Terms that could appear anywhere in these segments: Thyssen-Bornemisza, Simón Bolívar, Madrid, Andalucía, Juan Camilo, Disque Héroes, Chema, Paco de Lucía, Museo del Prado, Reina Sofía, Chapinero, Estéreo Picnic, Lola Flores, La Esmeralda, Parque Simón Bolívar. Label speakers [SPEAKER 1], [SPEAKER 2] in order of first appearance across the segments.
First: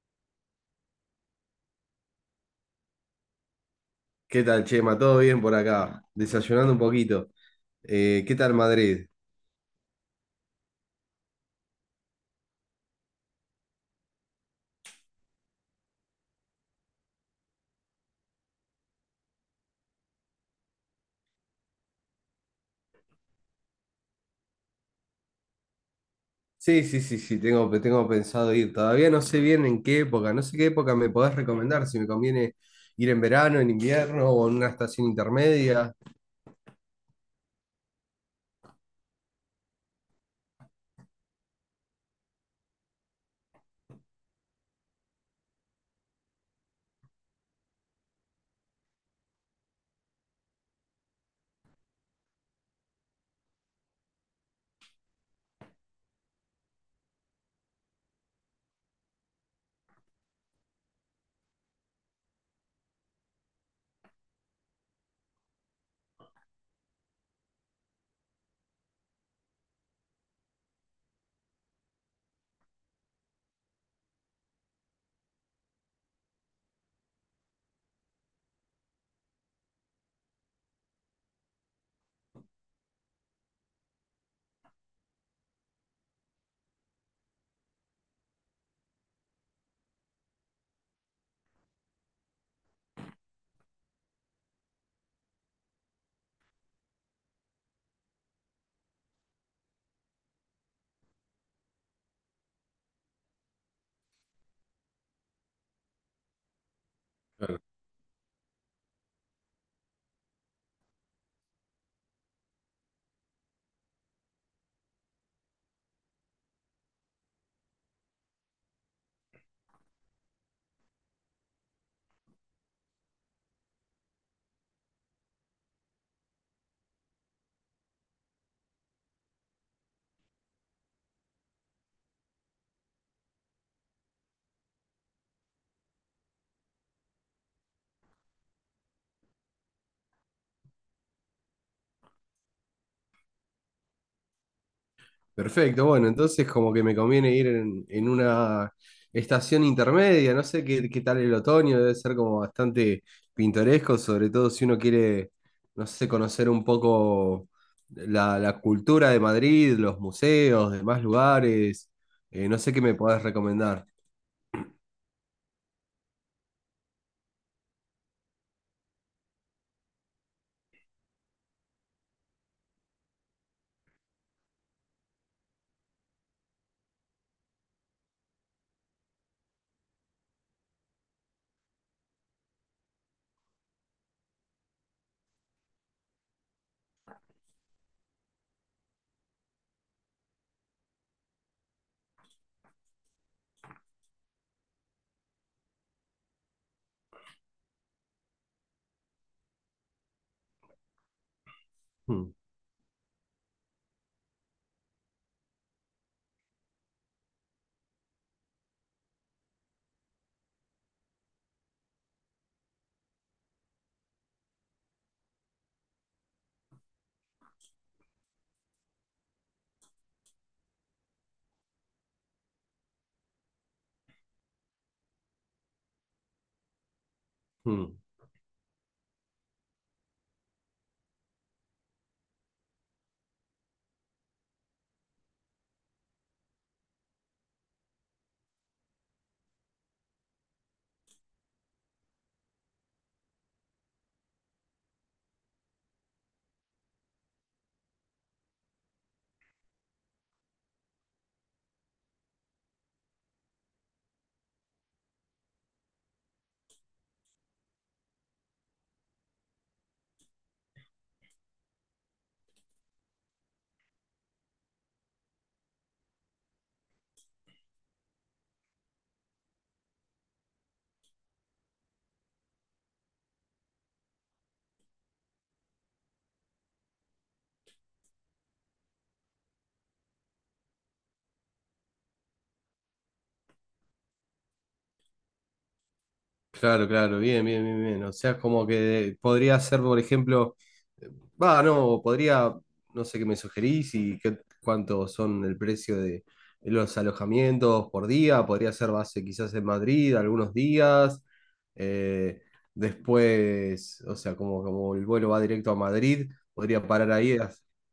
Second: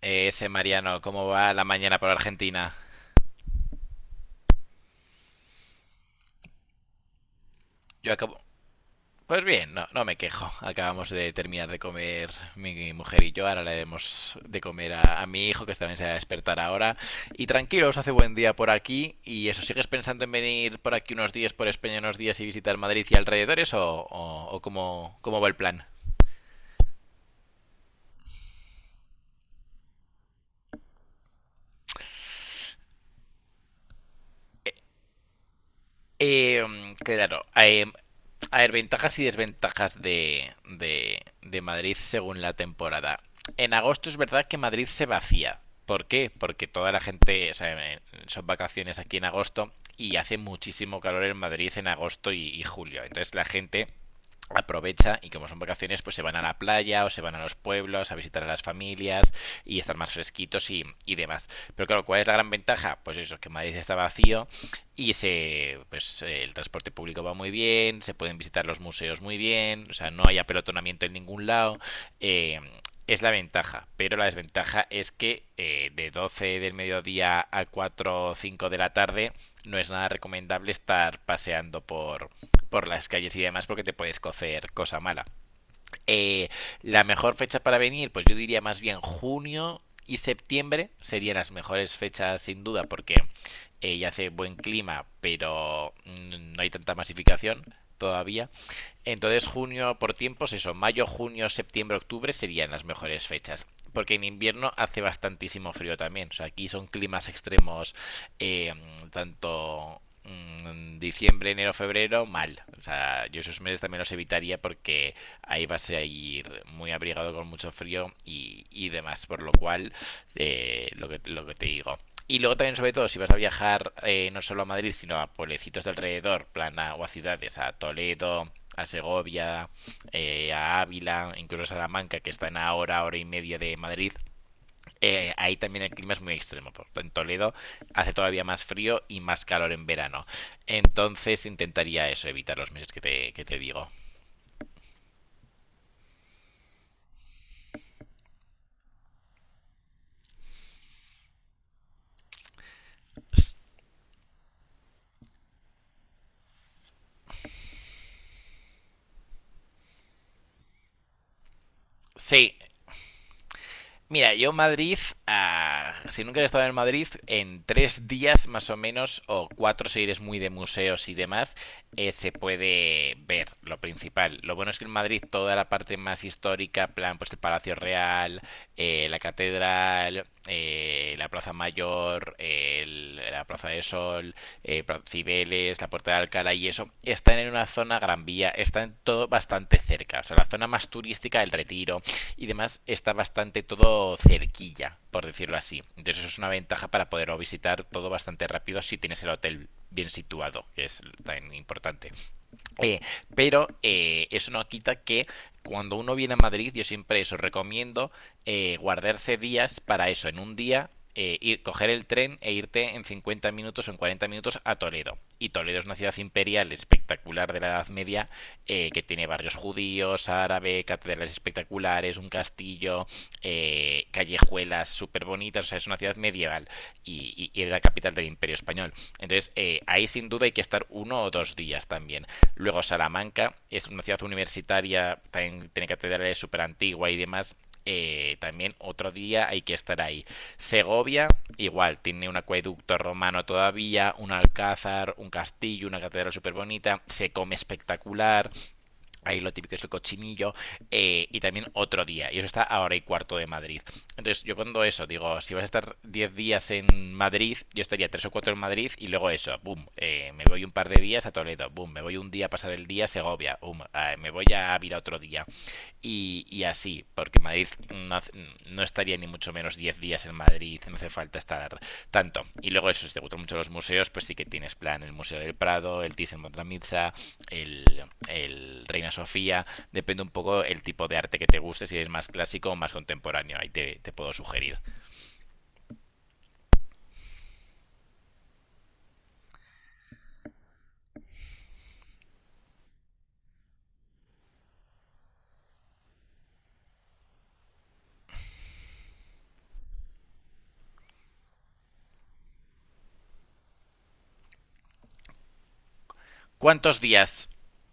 [SPEAKER 1] Ese Mariano, ¿cómo va la mañana por Argentina?
[SPEAKER 2] ¿Qué tal, Chema? ¿Todo bien por acá? Desayunando un poquito.
[SPEAKER 1] Yo
[SPEAKER 2] ¿Qué
[SPEAKER 1] acabo...
[SPEAKER 2] tal Madrid?
[SPEAKER 1] Pues bien, no, no me quejo. Acabamos de terminar de comer mi mujer y yo. Ahora le demos de comer a mi hijo, que también se va a despertar ahora. Y tranquilos, hace buen día por aquí. ¿Y eso sigues pensando en venir por aquí unos días, por España unos días y visitar Madrid y alrededores? ¿O cómo va el plan?
[SPEAKER 2] Sí, sí, sí, sí, tengo pensado ir. Todavía no sé bien en qué época. No sé qué época me podés recomendar, si me conviene ir en verano, en invierno o en una estación intermedia.
[SPEAKER 1] Eh, claro, a ver, ventajas y desventajas de Madrid según la temporada. En agosto es verdad que Madrid se vacía. ¿Por qué? Porque toda la gente, o sea, eh, son vacaciones aquí en agosto y hace muchísimo calor en Madrid en agosto y julio. Entonces la gente aprovecha y como son vacaciones, pues se van a la playa o se van a los pueblos a visitar a las familias y estar más fresquitos y demás. Pero claro, ¿cuál es la gran ventaja? Pues eso, que Madrid está vacío, y pues, el transporte público va muy bien, se pueden visitar los museos muy bien, o sea, no hay apelotonamiento en ningún lado. eh, es la ventaja, pero la desventaja es que de 12 del mediodía a 4 o 5 de la tarde no es nada recomendable estar paseando por las calles y demás porque te puedes cocer cosa mala. Eh, la mejor fecha para venir, pues yo diría más bien junio y septiembre serían las mejores fechas sin duda porque ya hace buen clima, pero no hay tanta masificación todavía. Entonces junio por tiempos, eso, mayo, junio, septiembre, octubre serían las mejores fechas. Porque en invierno hace bastantísimo frío también. O sea, aquí son climas extremos eh, tanto diciembre, enero, febrero, mal. O sea, yo esos meses también los evitaría porque ahí vas a ir muy abrigado con mucho frío y demás, por lo cual, lo que te digo. Y luego también, sobre todo, si vas a viajar no solo a Madrid, sino a pueblecitos de alrededor, plan o a ciudades, a Toledo, a Segovia, a Ávila, incluso a Salamanca, que están a hora, hora y media de Madrid, ahí también el clima es muy extremo. Por en Toledo hace todavía más frío y más calor en verano. Entonces intentaría eso, evitar los meses que te digo.
[SPEAKER 2] Perfecto, bueno, entonces como que me conviene ir en una estación intermedia, no sé qué, qué tal el otoño, debe ser como bastante pintoresco, sobre todo si uno quiere, no sé, conocer un poco la cultura de Madrid, los museos, demás lugares,
[SPEAKER 1] Sí,
[SPEAKER 2] no sé qué me podés recomendar.
[SPEAKER 1] mira, yo Madrid, ah, si nunca he estado en Madrid, en 3 días más o menos, o cuatro si eres muy de museos y demás, se puede ver lo principal. Lo bueno es que en Madrid toda la parte más histórica, plan, pues el Palacio Real, la Catedral, la Plaza Mayor, la Plaza de Sol, Cibeles, la Puerta de Alcalá y eso, están en una zona Gran Vía, están todo bastante cerca. O sea, la zona más turística, el Retiro, y demás está bastante todo cerquilla, por decirlo así. Entonces eso es una ventaja para poder visitar todo bastante rápido si tienes el hotel bien situado, que es tan importante.
[SPEAKER 2] Mm,
[SPEAKER 1] Eh, pero eso no quita que cuando uno viene a Madrid, yo siempre eso recomiendo guardarse días para eso. En un día, ir, coger el tren e irte en 50 minutos o en 40 minutos a Toledo. Y Toledo es una ciudad imperial espectacular de la Edad Media que tiene barrios judíos, árabe, catedrales espectaculares, un castillo, callejuelas súper bonitas. O sea, es una ciudad medieval y era la
[SPEAKER 2] mm.
[SPEAKER 1] capital del Imperio Español. Entonces, ahí sin duda hay que estar 1 o 2 días también. Luego Salamanca es una ciudad universitaria, también tiene catedrales súper antigua y demás. También otro día hay que estar ahí. Segovia, igual, tiene un acueducto romano todavía, un alcázar, un castillo, una catedral súper bonita, se come espectacular. Ahí lo típico es el cochinillo y también otro día. Y eso está a hora y cuarto de Madrid. Entonces, yo cuando eso, digo, si vas a estar 10 días en Madrid, yo estaría 3 o 4 en Madrid y luego eso, boom, me voy un par de días a Toledo, boom, me voy un día a pasar el día a Segovia, boom, me voy a Ávila otro día. Y así, porque Madrid no, no estaría ni mucho menos 10 días en Madrid, no hace falta estar tanto. Y luego eso, si te gustan mucho los museos, pues sí que tienes plan el Museo del Prado, el Thyssen-Bornemisza, el, el Reina Sofía, depende un poco el tipo de arte que te guste, si es más clásico o más contemporáneo, ahí te puedo sugerir.
[SPEAKER 2] Claro, claro, bien, bien, bien, bien. O sea, como que podría ser, por ejemplo, eh, va, no, podría, no sé qué me sugerís y qué, cuánto son el precio de los alojamientos por día. Podría ser base quizás en Madrid algunos días. eh, después, o sea, como, como el vuelo va directo a Madrid, podría
[SPEAKER 1] ¿Cuántos
[SPEAKER 2] parar ahí.
[SPEAKER 1] días?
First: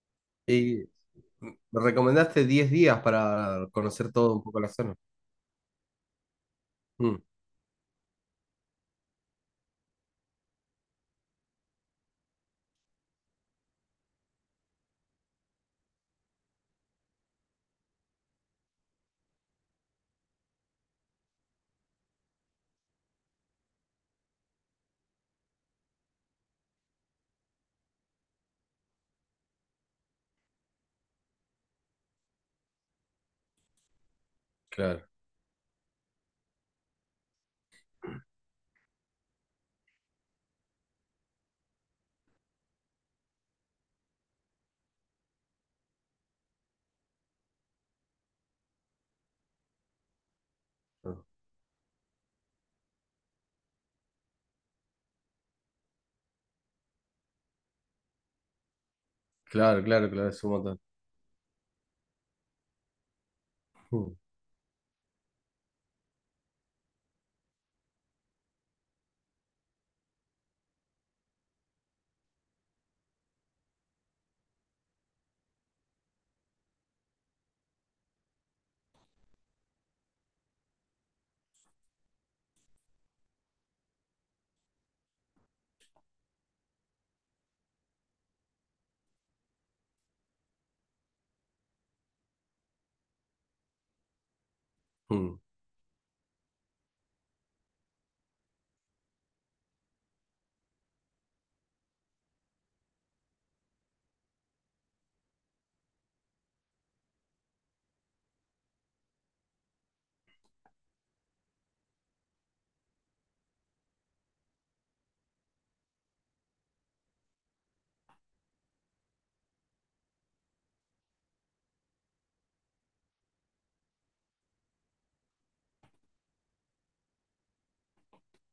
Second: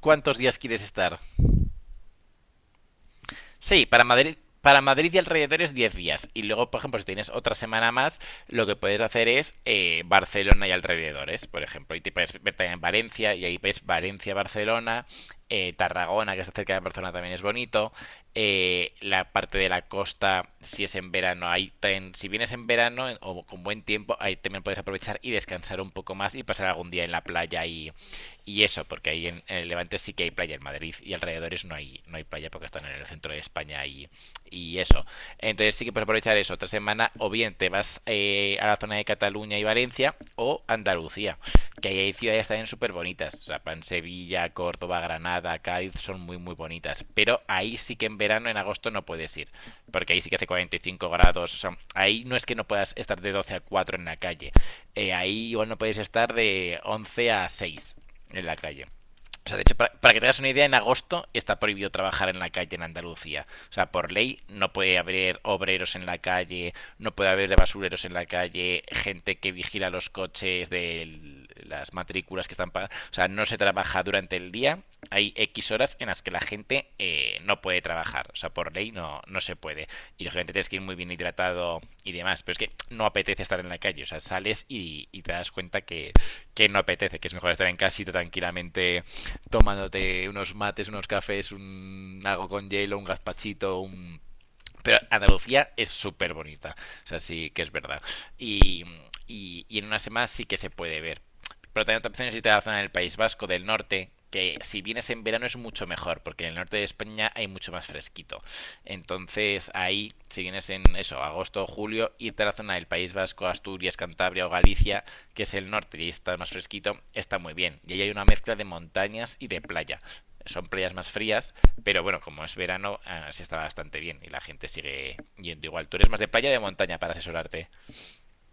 [SPEAKER 1] ¿Cuántos días quieres
[SPEAKER 2] Y
[SPEAKER 1] estar?
[SPEAKER 2] me recomendaste 10 días para
[SPEAKER 1] Sí, para
[SPEAKER 2] conocer todo
[SPEAKER 1] Madrid,
[SPEAKER 2] un poco la
[SPEAKER 1] para
[SPEAKER 2] zona.
[SPEAKER 1] Madrid y alrededores 10 días. Y luego, por ejemplo, si
[SPEAKER 2] Mm,
[SPEAKER 1] tienes otra semana más, lo que puedes hacer es Barcelona y alrededores, por ejemplo. Y te puedes ver también en Valencia, y ahí ves Valencia, Barcelona, Tarragona, que está cerca de Barcelona, también es bonito. La parte de la costa, si es en verano, si vienes en verano o con buen tiempo, ahí también puedes aprovechar y descansar un poco más y pasar algún día en la playa y eso, porque ahí en el Levante sí que hay playa, en Madrid y alrededores no hay playa porque están en el centro de España y eso.
[SPEAKER 2] claro,
[SPEAKER 1] Entonces sí que puedes aprovechar eso otra semana o bien te vas a la zona de Cataluña y Valencia o Andalucía, que ahí hay ciudades también súper bonitas. O sea, en Sevilla, Córdoba, Granada, Cádiz son muy muy bonitas. Pero ahí sí que en verano, en agosto no puedes ir, porque ahí sí que hace 45 grados. O sea, ahí no es que no puedas estar de 12 a 4 en la calle, ahí igual no podéis estar de 11 a 6 en la calle. O sea, de hecho,
[SPEAKER 2] claro,
[SPEAKER 1] para,
[SPEAKER 2] claro,
[SPEAKER 1] para que
[SPEAKER 2] claro,
[SPEAKER 1] tengas
[SPEAKER 2] es
[SPEAKER 1] una
[SPEAKER 2] un
[SPEAKER 1] idea, en
[SPEAKER 2] montón.
[SPEAKER 1] agosto está prohibido trabajar en la calle en Andalucía. O sea, por
[SPEAKER 2] Mm,
[SPEAKER 1] ley no puede haber obreros en la calle, no puede haber basureros en la calle, gente que vigila los coches de las matrículas que están pagadas. O sea, no se trabaja durante el día. Hay X horas en las que la gente no puede trabajar. O sea, por ley no, no se puede. Y lógicamente tienes que ir muy bien hidratado y demás. Pero es que no apetece estar en la calle. O sea, sales y te das cuenta que no apetece, que es mejor estar en casita tranquilamente tomándote unos mates, unos cafés, algo con hielo, un gazpachito. Pero
[SPEAKER 2] mm.
[SPEAKER 1] Andalucía es súper bonita. O sea, sí que es verdad. Y, y en una semana sí que se puede ver. Pero también otra opción es irte a la zona del País Vasco, del norte, que si vienes en verano es mucho mejor, porque en el norte de España hay mucho más fresquito. Entonces ahí, si vienes en eso, agosto o julio, irte a la zona del País Vasco, Asturias, Cantabria o Galicia, que es el norte y está más fresquito, está muy bien. Y ahí hay una mezcla de montañas y de playa. Son playas más frías, pero bueno, como es verano, sí está bastante bien y la gente sigue yendo igual. Tú eres más de playa o de montaña para asesorarte.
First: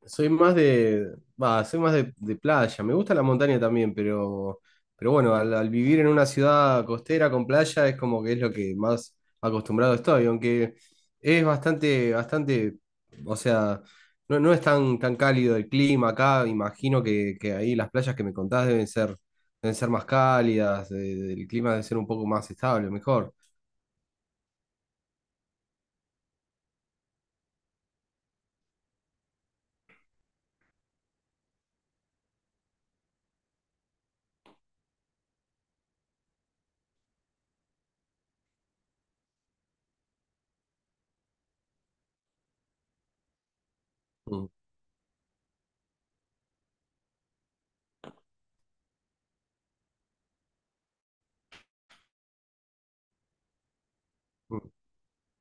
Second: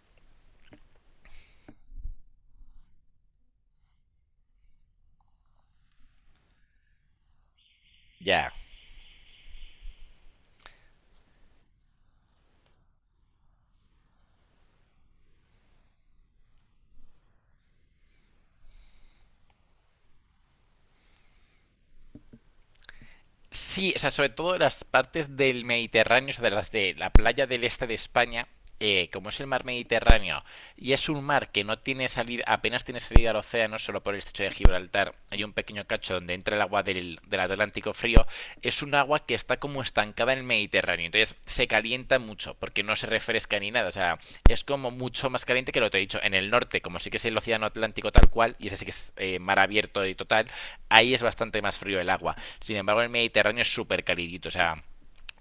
[SPEAKER 2] Soy más de, va, soy más de playa. Me gusta la montaña también, pero bueno, al, al vivir en una ciudad costera con playa es como que es lo
[SPEAKER 1] Ya.
[SPEAKER 2] que más acostumbrado estoy, aunque es bastante, bastante, o sea, no, no es tan, tan cálido el clima acá. Imagino que ahí las playas que me contás deben ser más cálidas, el clima debe ser un poco más estable, mejor.
[SPEAKER 1] Sí, o sea, sobre todo las partes del Mediterráneo, o sea, de las de la playa del este de España, como es el mar Mediterráneo y es un mar que no tiene salida, apenas tiene salida al océano, solo por el estrecho de Gibraltar, hay un pequeño cacho donde entra el agua del Atlántico frío, es un agua que está como estancada en el Mediterráneo, entonces se calienta mucho porque no se refresca ni nada, o sea,
[SPEAKER 2] Mm,
[SPEAKER 1] es como mucho más caliente que lo que te he dicho. En el norte, como sí que es el océano Atlántico tal cual, y ese sí que es mar abierto y total, ahí es bastante más frío el agua. Sin embargo, el Mediterráneo es súper calidito, o
[SPEAKER 2] mm.
[SPEAKER 1] sea,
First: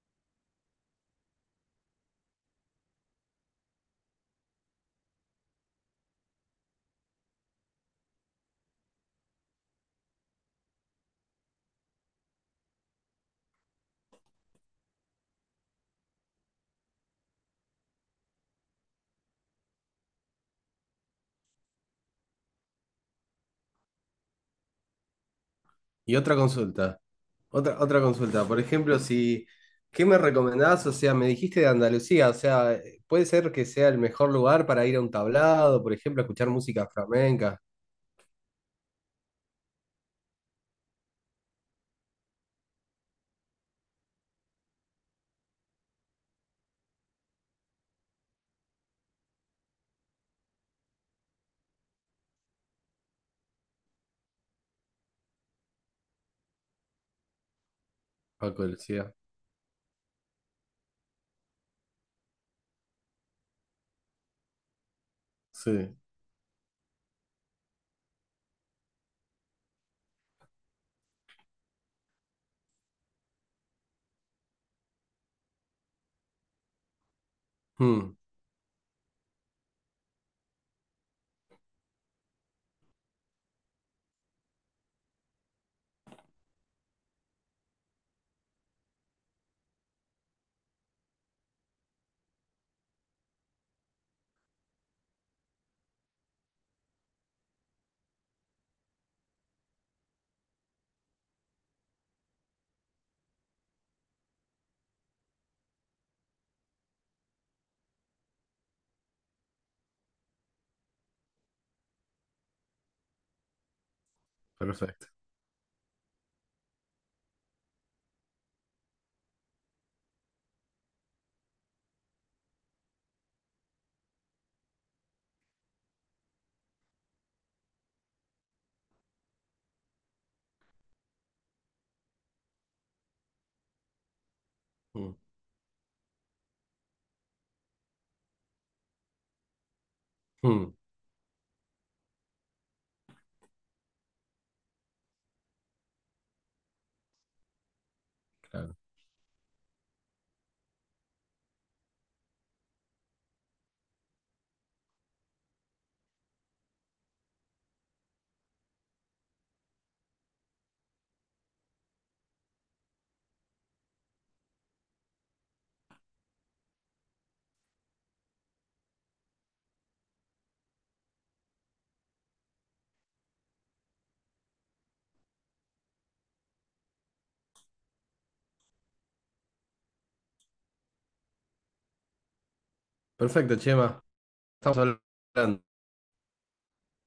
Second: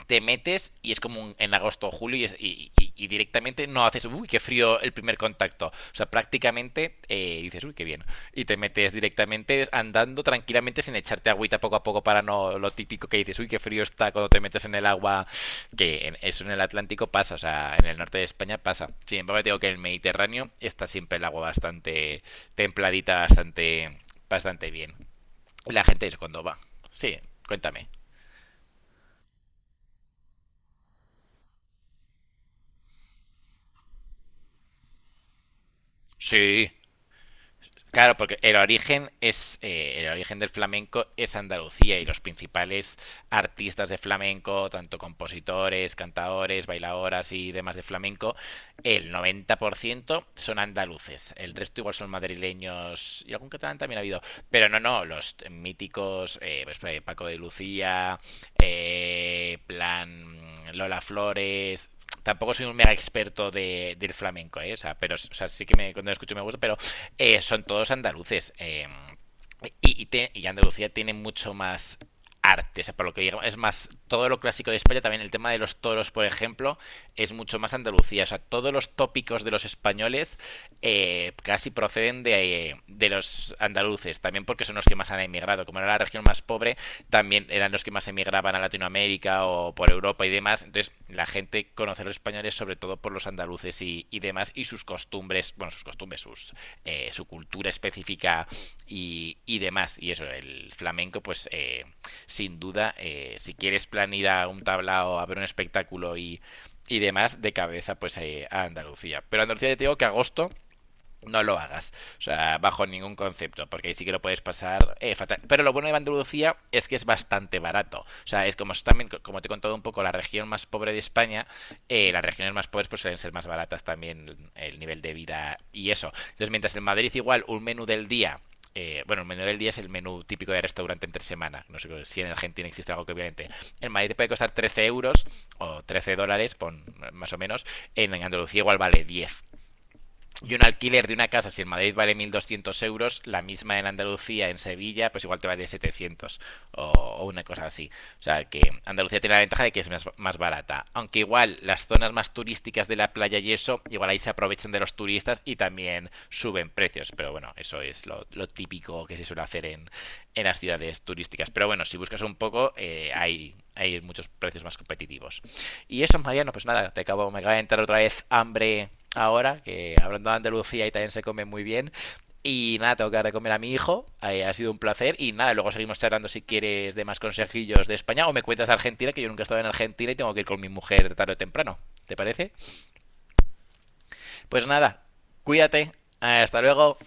[SPEAKER 1] te metes y es como en agosto o julio y directamente no haces, uy, qué frío el primer contacto. O sea, prácticamente dices, uy, qué bien. Y te metes directamente andando tranquilamente sin echarte agüita poco a poco para no lo típico que dices, uy, qué frío está cuando te metes en el agua, eso en el Atlántico pasa, o sea, en el norte de España pasa. Sin embargo, te digo que en el Mediterráneo está siempre el agua bastante templadita, bastante, bastante bien. La gente
[SPEAKER 2] Y
[SPEAKER 1] es
[SPEAKER 2] otra
[SPEAKER 1] cuando va.
[SPEAKER 2] consulta.
[SPEAKER 1] Sí,
[SPEAKER 2] Otra,
[SPEAKER 1] cuéntame.
[SPEAKER 2] otra consulta, por ejemplo, si, ¿qué me recomendás? O sea, me dijiste de Andalucía, o sea, puede ser que sea el mejor lugar para ir a un tablado, por ejemplo, a escuchar
[SPEAKER 1] Sí,
[SPEAKER 2] música flamenca.
[SPEAKER 1] claro, porque el origen del flamenco es Andalucía y los principales artistas de flamenco, tanto compositores, cantadores, bailadoras y demás de flamenco, el 90% son andaluces. El resto igual son madrileños y algún catalán también ha habido, pero no, no, los míticos Paco de Lucía,
[SPEAKER 2] Paco decía.
[SPEAKER 1] plan Lola Flores, tampoco soy un mega experto del flamenco, ¿eh? O sea, pero, o sea, sí que
[SPEAKER 2] Sí.
[SPEAKER 1] cuando lo escucho me gusta, pero son todos andaluces. Andalucía tiene mucho más arte, o sea, por lo que digo, es más, todo lo clásico de España, también el tema de los toros, por ejemplo, es mucho más
[SPEAKER 2] Mm,
[SPEAKER 1] Andalucía, o sea, todos los tópicos de los españoles casi proceden de los andaluces, también porque son los que más han emigrado, como era la región más pobre, también eran los que más emigraban a Latinoamérica o por Europa y demás. Entonces, la gente conoce a los españoles sobre todo por los andaluces y demás y sus costumbres, bueno, sus costumbres, su cultura específica y, demás. Y eso, el flamenco, pues sin duda, si quieres plan ir a un tablao, a ver un espectáculo y demás, de cabeza, pues a Andalucía. Pero Andalucía, te digo que agosto no lo hagas. O sea, bajo ningún concepto, porque ahí sí que lo puedes pasar
[SPEAKER 2] perfecto.
[SPEAKER 1] fatal. Pero lo bueno de Andalucía es que es bastante barato. O sea, es como también, como te he contado un poco, la región más pobre de España, las regiones más pobres pues suelen ser más baratas también el nivel de vida y eso. Entonces, mientras en Madrid igual un menú del día bueno, el menú del día es el menú típico de restaurante entre semana. No sé si en Argentina existe algo que obviamente. En Madrid te puede costar 13
[SPEAKER 2] Mm,
[SPEAKER 1] euros o $13, pon, más o menos. En Andalucía igual vale 10. Y un
[SPEAKER 2] mm,
[SPEAKER 1] alquiler de una casa, si en Madrid vale 1.200 euros, la misma en Andalucía, en Sevilla, pues igual te vale 700 o una cosa así. O sea que
[SPEAKER 2] claro.
[SPEAKER 1] Andalucía tiene la ventaja de que es más barata. Aunque igual las zonas más turísticas de la playa y eso, igual ahí se aprovechan de los turistas y también suben precios. Pero bueno, eso es lo típico que se suele hacer en, las ciudades turísticas. Pero bueno, si buscas un poco, hay muchos precios más competitivos. Y eso, Mariano, pues nada, me acaba de entrar otra vez hambre ahora, que hablando de Andalucía y también se come muy bien. Y nada, tengo que dar de comer a mi hijo. Ha sido un placer. Y nada, luego seguimos charlando si quieres de más consejillos de España o me cuentas de Argentina, que yo nunca he estado en Argentina y tengo que ir con mi mujer tarde o temprano. ¿Te parece?
[SPEAKER 2] Perfecto, Chema.
[SPEAKER 1] Pues
[SPEAKER 2] Estamos
[SPEAKER 1] nada,
[SPEAKER 2] hablando.
[SPEAKER 1] cuídate. Hasta luego.